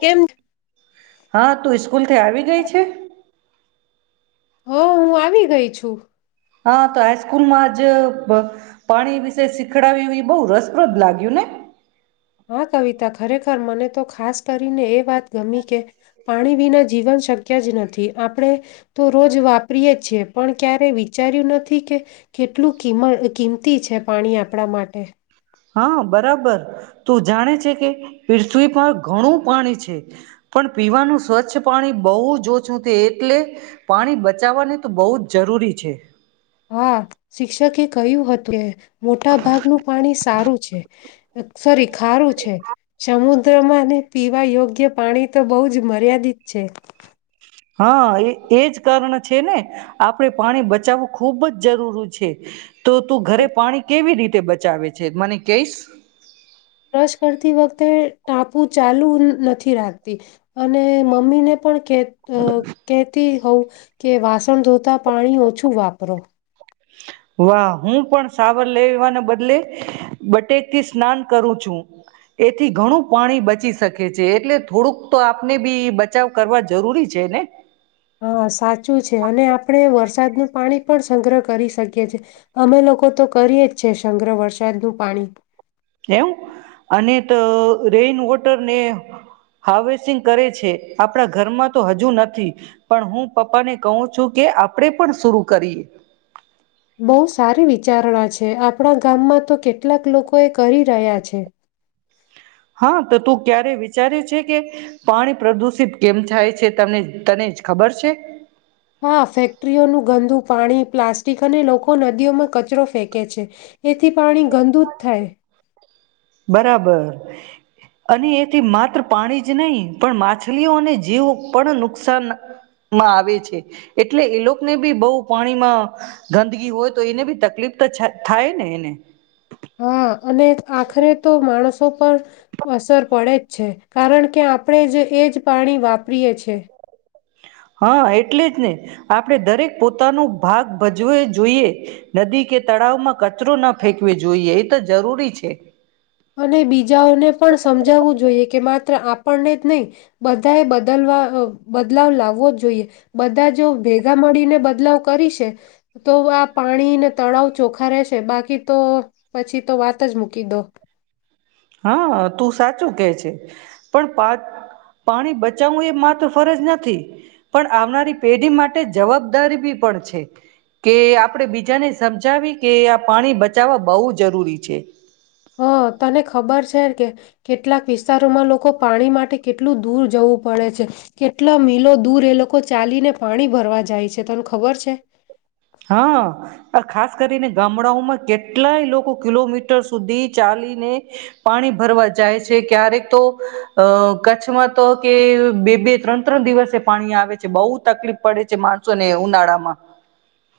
કેમ હા, તું સ્કૂલથી આવી ગઈ છે? હ, હું આવી ગઈ છું. હા, તો હાઈસ્કૂલ માંજ પાણી વિશે શીખડાવ્યું, એ બહુ રસપ્રદ લાગ્યું ને. હા, કવિતા ખરેખર મને તો ખાસ કરીને એ વાત. ગમી કે, પાણી વિના જીવન શક્તિ. કે જ નથી આપણેે. તો, રોજ વાપરીએ છીએ. પણ ક્યારેય વિચાર્યું નથી કે કેટલું કિમ કિંમતી છે પાણી આપણા માટે. હા, બરાબર. તું જાણે છે કે પૃથ્વી પર ઘણું પાણી છે, પણ પીવાનું સ્વચ્છ પાણી બહુ ઓછું છે, એટલે પાણી બચાવવાને તો બહુ જ જરૂરી છે. હા, શિક્ષકે કહ્યું હતું કે મોટા ભાગનું પાણી સારું છે, સોરી, ખારું છે, સમુદ્રમાંને પીવા યોગ્ય પાણી તો બહુ જ મર્યાદિત છે. હા, એ એજ કારણ છે ને આપણેે પાણી બચાવવું ખૂબ જ જરૂરી છે. તો તું ઘરે પાણી કેવી રીતે? તે બચાવે છે, મને કહીશ? બ્રશ કરતી વખતે ટાપુ ચાલુ નથી રાખતી, અને મમ્મી ને પણ. કે, કેતી હોવ. કે વાસણ ધોતા પાણી ઓછું વાપરો. વાહ, હું પણ સાવર લેવાને બદલે બટેકથી સ્નાન કરું છું, એથી ઘણું પાણી બચી શકે છે, એટલે થોડુંક તો આપને બી બચાવ કરવા જરૂરી છે ને. હા, સાચું છે. અને આપણે વરસાદનું પાણી પણ સંગ્રહ કરી શકીએ છીએ, અમે લોકો તો કરીએ જ છે સંગ્રહ વરસાદનું પાણી. એવું, અને તો રેઈનવોટર ને હાર્વેસિંગ કરે છે. આપણા ઘરમાં તો હજુ નથી, પણ હું પપ્પાને કહું છું કે આપણેે પણ શરુ કરીએ. બહુ સારી વિચારણા છે. આપણા ગામમાં તો કેટલાક લોકો એ કરી રહ્યા છે. હા, તો તું ક્યારે વિચારે છે કે પાણી પ્રદુષિત કેમ થાય છે? તમને તને જ ખબર છે. હા, ફેક્ટરીઓનું ગંદુ પાણી, પ્લાસ્ટિક અને લોકો નદીઓમાં કચરો ફેંકે છે. એથી પાણી ગંદુ જ થાય. બરાબર, અને એથી માત્ર પાણી જ નહીં, પણ માછલીઓ અને જીવો પણ નુકસાનમાં આવે છે. એટલે એ લોકોને બી બહુ પાણીમાં ગંદગી હોય તો એને બી તકલીફ તો થાય ને એને. હા, અને આખરે તો માણસો પર અસર પડે જ છે, કારણ કે આપણે જ એ જ પાણી વાપરી એ છીએ. હા, એટલે જ ને આપણે દરેક પોતાનો ભાગ ભજવો જોઈએ. નદી કે તળાવમાં કચરો ના ફેંકવી જોઈએ, એ તો જરૂરી છે. અને બીજાઓને પણ સ સમજાવવું જોઈએ કે માત્ર આપણને જ નહીં બધા એ બદલવા અહ બદલાવ લાવવો જ જોઈએ. બધા જો ભેગા મળીને બદલાવ કરીશે, તો આ પાણીને, તળાવ ચોખ્ખા રહેશે, બાકી તો પછી તો વાત જ મૂકી દો. હા, તું સાચું કેહે છે. પણ પા પાણી બચાવવું એ માત્ર ફરજ નથી, પણ આવનારી પેઢી માટે જવાબદારી બી પણ છે, કે આપણેે બીજાને સમજાવી કે આ પાણી બચાવવા બહુ જરૂરી છે. હા, તને ખબર છે કે કેટલાક વિસ્તારોમાં લોકો પાણી માટે કેટલું દૂર જવું પડે છે? કેટલો મિલો દૂર એ લોકો ચાલીને પાણી ભરવા જાય છે, તને ખબર છે? હા, આ ખાસ કરીને ગામડાઓમાં કેટલાય લોકો કિલોમીટર સુધી ચાલીને પાણી ભરવા જાય છે. ક્યારેક તો અહ કચ્છમાં તો કે બે-બે ત્રણ-ત્રણ દિવસે પાણી આવે છે, બહુ તકલીફ પડે છે માણસોને ઉનાળામાં.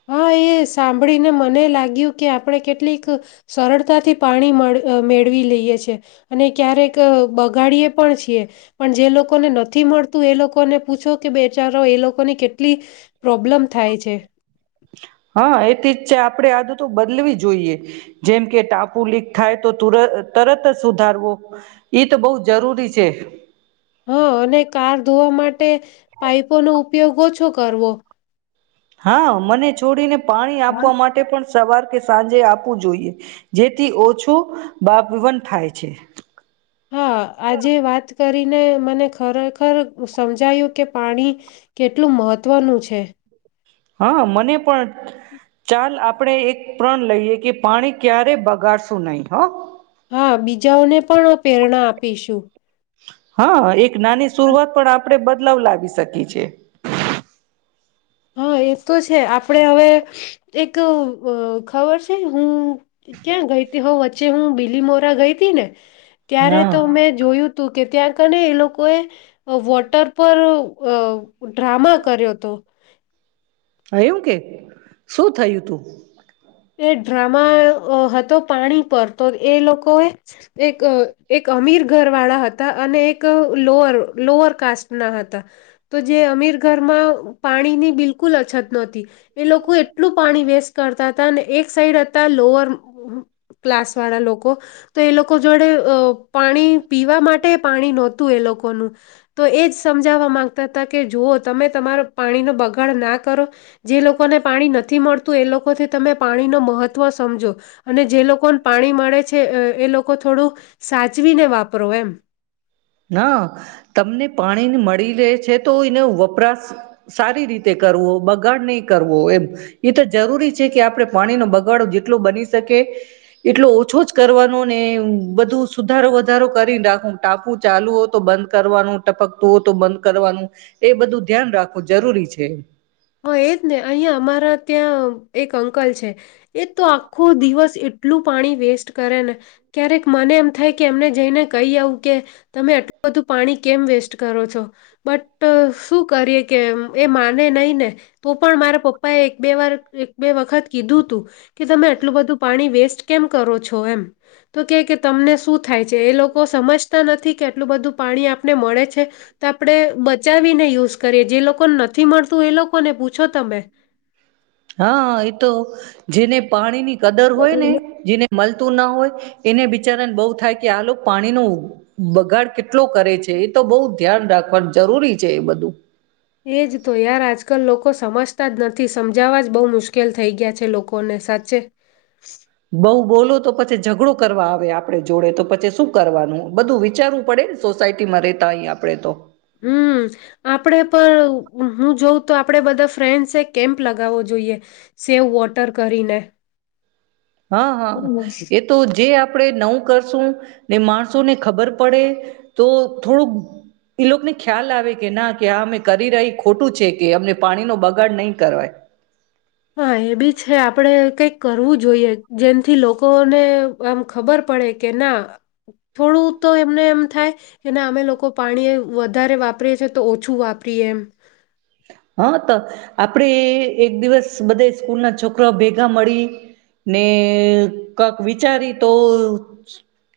હા, એ સાંભળી ને મને લાગ્યું કે આપણે કેટલીક સરળતા થી પાણી મળ મેળવી લઈએ છે, અને ક્યારેક અહ બગાડીએ પણ છીએ. પણ જે લોકોને નથી મળતું, એ લોકોને પૂછો કે બેચારો એ લોકોની કેટલી પ્રોબ્લમ થાય છે. હા એથી જ છે આપણેે આદતો બદલવી જોઈએ. જેમ કે ટાપુ લીક થાય તો તુર તરત જ સુધારવો, ઈ તો બહુ જરૂરી સે. હા અને કાર ધોવા માટે પાઈપોનો ઉપયોગ ઓછો કરવો. હા મને છોડીને- પાણી આપવા માટે પણ સવાર કે સાંજે આપવું જોઈએ. જેથી ઓછું બાબવન થાય છે. હા આ જે વાત કરીને મને ખરેખર સમજાયું કે પાણી કેટલું મહત્વનું છે. હા મને પણ. ચાલ આપણેે એક પ્રણ લઈએ કે પાણી ક્યારેય બગાડશું નહીં હહ. હા બીજાઓને પણ આ પ્રેરણા આપીશું. હા એક નાની શરૂઆત પણ આપ આપણે બદલાવ લાવી શકીએ છીએ. હા એ તો છે. આપણે હવે એક અહ ખબર છે હું ક્યાં ગઈતી હો વત ચ્ચે હું બીલીમોરા ગઈતી ને ત્યારે તો હા મેં જોયું તું કે ત્યાં કને એ લોકોએ વોટર પર અહ ડ્રામા કર્યોતો. થયું કે શું થયું તું? એ ડ્રામા અહ હતો પાણી પર, તો એ લોકોએ એક અહ એક અમીર ઘર વાળા હતા, અને એક લોઅર લોઅર કાસ્ટના હતા. તો જે અમીર ઘરમાં પાણીની બિલકુલ અછત નોતી. એ લોકો એટલું પાણી વેસ્ટ કરતા ને એક સાઈડ હતા લોઅર ક્લાસવાળા લોકો, તો એ લોકો જોડે અહ પાણી પીવા માટે પાણી નોત તું એ લોકોનું તો એ જ સમજાવવા માંગતા તા કે, જો ઓ તમે તમારો પાણીનો બગાડ ના કરો. જે લોકોને પાણી નથી મળતું તું એ લોકોથી તમે પાણીનો મહત્વ સમજો. અને જે લોકોને પાણી મળે છે, એ લોક કો થોડું સાચવીને [unintelligible] વાપરો એમ ના તમને પાણી ને મળ મળી રહે છે. તો એનો વપરાશ સારી રીતે કરવો, બગાડ નહીં કરવો. એમ એ તો જરૂરી છે કે, આપણે પાણીનો બગાડો જેટલો બની શકે, એટલો ઓછો જ કરવાનો ને બધું સુધારો વધારો કરીને રાખું, ટાકું ચાલુ હો તો બંધ કરવાનું, ટપકતું હો તો બંધ કરવાનું, એ બધું ધ્યાન રાખો જરૂરી છે. હા એજ ને, અહીંયા અમારા ત્યાં એક અંકલ છે. એ તો આખો દિવસ એટલું પાણી વેસ્ટ કરે ને ક્યારેક મને એમ થાય કે એમને જઈને કઈ આવું કે, તમે આટલું બધું પાણી કેમ વેસ્ટ કરો છો? બટ શું કરીએ? કે એ માને નહીં ને તો પણ મારા પપ્પા એ એક બે વાર એક બે વખત કીધું તું કે તમે આટલું બધું પાણી વેસ્ટ કેમ કરો છો? એમ તો કે કે તમને શું થાય છે? એ લોકો સમજતા નથી કેટલું બધું પાણી આપને મળે છે. તો આપણે બચાવીને યુઝ કરીએ, જે લોકોને નથી મળતું એ લો [unintelligible] હા એ તો જેને પાણીની કદર હોય ને જી ને મલ તુ ન હોય, એને બીચારા ને બઉ થાય કે, આ લોક પાણીનો બગાડ કેટલો કરે છે એ તો બઉ ધ્યાન રાખવાનું જરૂરી છે. એ બધું એ જ તો યાર આજ આજકાલ લોકો સમજતા જ નથી સમજાવા જ બહુ મુશ્કેલ થઈ ગયા છે. લોકોને સાચે બઉ બોલો તો પછ છે. ઝઘડો કરવા આવે, આપણે જોડે તો પછી શું કરવાનું? બધું વિચારવું પડે ને સોસાયટીમાં રેતા હોય આપડે તો હમ આપણે પણ હું જોઉં તો આપડે બધા ફ્રેન્ડસે એ કેમ્પ લગાવવો જોઈએ સેવ વોટર કરીને હં હં એ તો જે આપણે નવું કર સુ ને માણસો ને ખબર પડે, તો થોડુંક ઈ લોકને ખ્યાલ આવે કે, ના કે આ અમે કરી રહી ખોટું છે કે, અમને પાણી નો બગાડ નહી કરવાય હા! એ બી છે. આપડે કંઈક કરવું જોઈએ, જેનથી લોકોને આમ ખબર પડે કે ના થોડું તો, એમને એમ થાય એના અમે લોકો પાણી વધારે વાપરીએ છીએ તો ઓછું વાપરીએ એમ હા તો આપડે અ એક દિવસ બધે સ્કૂલ ના છોકરા ભેગા મળી ને કક વિચારી તો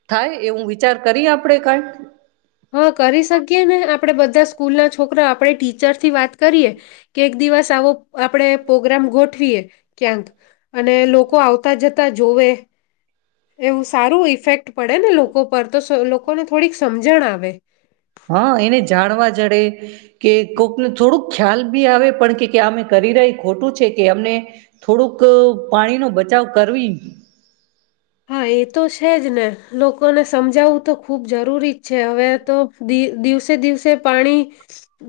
થાય એવું વિચાર કરીએ આપડે કઈ હા કરી શકીએ ને આપડે બધ બધા સ્કૂલ ના છોકરા આપણેે ટીચર થી વાત કરીએ કે એક દિવસ આવો આપણે પ્રોગ્રામ ગોઠવીએ ક્યાંક અને લોકો આવતા જતા જોવે એવું સારું ઈફેક્ટ પડે ને લોકો પર તો સ લોકોને થોડીક સમજણ આવે. આવે. હા એને જાણવા જડે કે કોકને થોડુંક ખ્યાલ બી આવે પણ કે કે અમે કરી રહી ખોટું છે કે અમને થોડુંક પાણીનો બચાવ કરવી હા એ તો છે જ ને લોકોને સમજાવવું તો ખૂબ જરૂરી જ છે હવે તો દી દિવસે દિવસે પાણી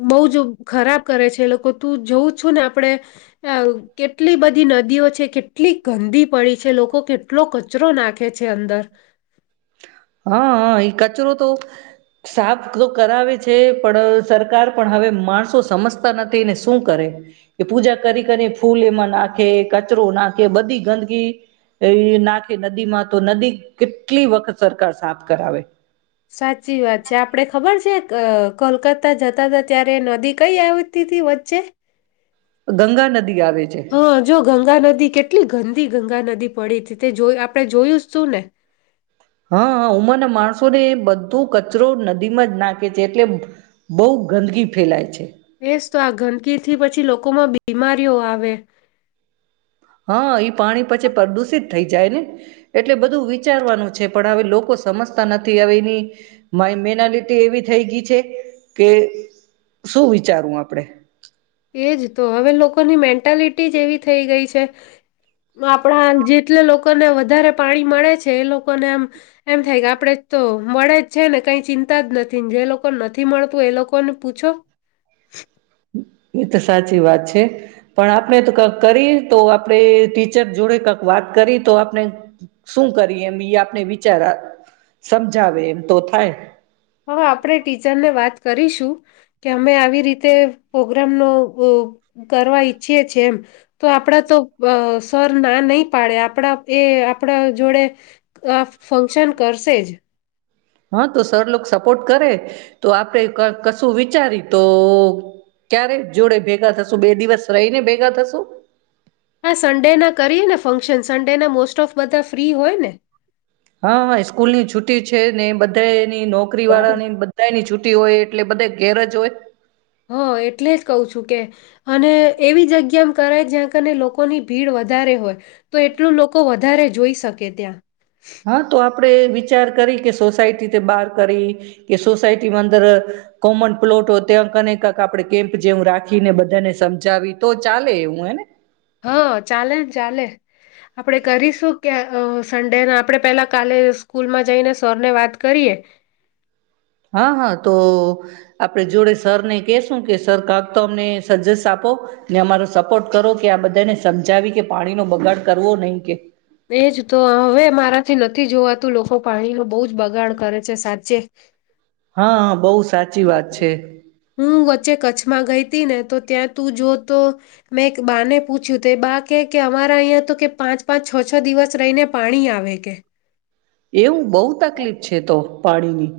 બહુ જ ખરાબ કરે છે એ લોકો તું જોઉં છું ને આપડે અ કેટલી બધી નદીઓ છે કેટલી ગંદી પડી છે. લોકો કેટલો કચ કચરો નાખે છે અંદર હા હા એ કચરો તો સાફ તો કરાવે છે પણ સરકાર પણ હવે માણસો સમજતા નથી એને શું કરે એ પૂજા કરી કરી ફૂલ એમાં નાખે કચરો નાખે બધી ગંદકી નાખે નદી માં તો નદી કેટલી વખત સરકાર સાફ કરાવે. સાચી વાત છે. આપડે ખબર છે અ કોલકતા જતા હતા ત્યારે નદી કઈ આવતી તી વચ્ચે? ગંગા નદી આવે છે હા જો ગંગા નદી કેટ કેટલી ગંદી ગંગા નદી પડી તી તે જો આપણે જોયું તું ને. હા ઉમરના માણસો ને બધો કચરો નદીમાં જ નાખે છે એટલે બો ગંદકી ફેલાય છે. એજ તો આ ગંદકીથી પછી લોકોમાં બીમારીઓ આવે. હા ઈ પાણી પછી પ્રદુષિત થઈ જાય ને એટલે બધું વિચારવાનું છે પણ હવે લોકો સમજતા નથી હવે એની માઇ મેનાલિટી એવી થઈ ગઈ છે કે શું વિચારવું આપડે? એજ તો હવે લોકોની મેન્ટ મેનટાલિટી જ એવી થઈ ગઈ છે. આપણા જેટલે લોકોને વધારે પાણી મળે છે એ લોકોને આમ એમ થાય કે આપણે તો મળે જ છે ને કઈ ચિંતા જ નથી જે લોકોને નથી મળતું એ લોકોને પૂછો. એ તો સાચી વાત છે પણ આપણે તો કક કરી તો આપણેે ટીચર જોડે કક વાત કરયે તો આપણે શું કરયે એમ ઈ આપને વિચાર આવ સમજાવે એમ તો થાય. હા આપણે ટીચરને વાત કરીશું. કે અમે આવી રીતે પ્રોગ્રામનો અ કરવા ઈચ્છીએ છીએ એમ તો આપડા તો સર ના નહી પાડે. આપડા એ આપણા જોડે આ ફંક્શન કરશે જ. હા તો સર લોક સપોર્ટ કરે તો આપડે ક કશું વિચારી તો ક્યારે જોડે ભેગા થશુ બે દિવસ રહી ને ભેગા થશુ? હા સન્ડે ના કરીએ ને ફંક્શન સન્ડેના મોસ્ટ ઓફ બધા ફ્રી હોય ને? હા હા સ્કૂલ ની છૂટી છે ને બધાએ ની નોકરી હ વાળા ની બધાની છૂટ ટી હોય એટલે બધા ધેરજ હોય. હા એટલે જ કહું છું કે અને એવી જગ્યામ કરાય જ્યાં કને લોકોની ભીડ વધારે હોય તો એટલું લોકો વધારે જોઈ શકે ત્યાં. હા તો આપણે વિચાર કરયે કે સોસાયટી તે બહાર કરયે કે, સોસાયટીમાં, અંદર કોમન પ્લોટ હોય ત્યાં કને કંક આપણે કેમ્પ જેવું રાખીને બધાને સમજાવી તો ચાલે એવું હને? હા ચાલેને ચાલે આપણેે કરીશું ક્યા સન્ડે ના આપણે પેલા કાલે સ્કૂલમાં જઈને સરને વાત કરીએ. હા હા તો આપણે જોડે સરને કેશું કે સર કાક તો અમને સજેસ આપો ને અમારો સપોર્ટ કરો કે આ બધાને સમજાવી કે પાણીનો બગાડ કરવો નહીં કે એજ તો હવે મારાથી નથી જોવાતું લોકો પાણી નું બો જ બગાડ કરે છે સાચે. હા બો સાચી વાત છે. હું વચ્ચે કચ્છમાં ગઈ તી ને તો ત્યાં તું જો તો મેં એક બાને પૂછ્યું તે બા કે કે અમારા અહીંયા તો કે પાંચ પાંચ છ છ છ દિવસ રહીને પાણી આવે કે. એવું? બો તકલીફ છે તો. પાણીની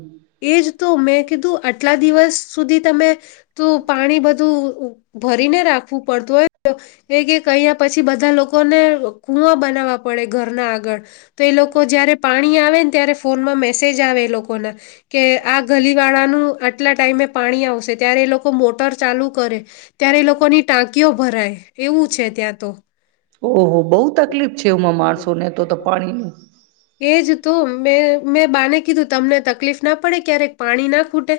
એજ તો મેં કીધું આટલા દિવસ સુધી તમે તો પાણી બધું અ ભરીને રાખવું પડતું હોય એ કેહ કહીયા પછી બધા લોકોને કૂવા બનાવવા પડે ઘરના આગળ. તો એ લોકો જયારે પાણી આવે ને ત્યારે ફોનમાં મે મેસેજ આવે એ લોકોને. કે આ ગલી વાળાનું કેટલા ટાઈમે પાણી આવશે ત્યારે એ લોકો મોટર ચાલુ કરે ત્યારે એ લોકોની ટાંકીઓ ભરાય એવું છે ત્યાં તો ઓહો બહુ તકલીફ છે હમાં માણસોને તો તો પાણીની એજ તો મેં મેં બાને કીધું તમને તકલીફ ના પડે ક્યારેક પાણી ના ખૂટે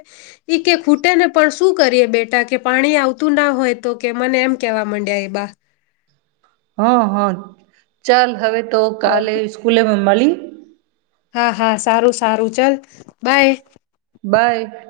એ કે ખૂટે ને પણ શું કરીએ બેટા કે પાણી આવતું ના હોય તો કે મને એમ કેવા માંડ્યા એ બા હા હા ચાલ હવે તો કાલે સ્કૂલે મલી હા હા સારું સારું ચલ બાય બાય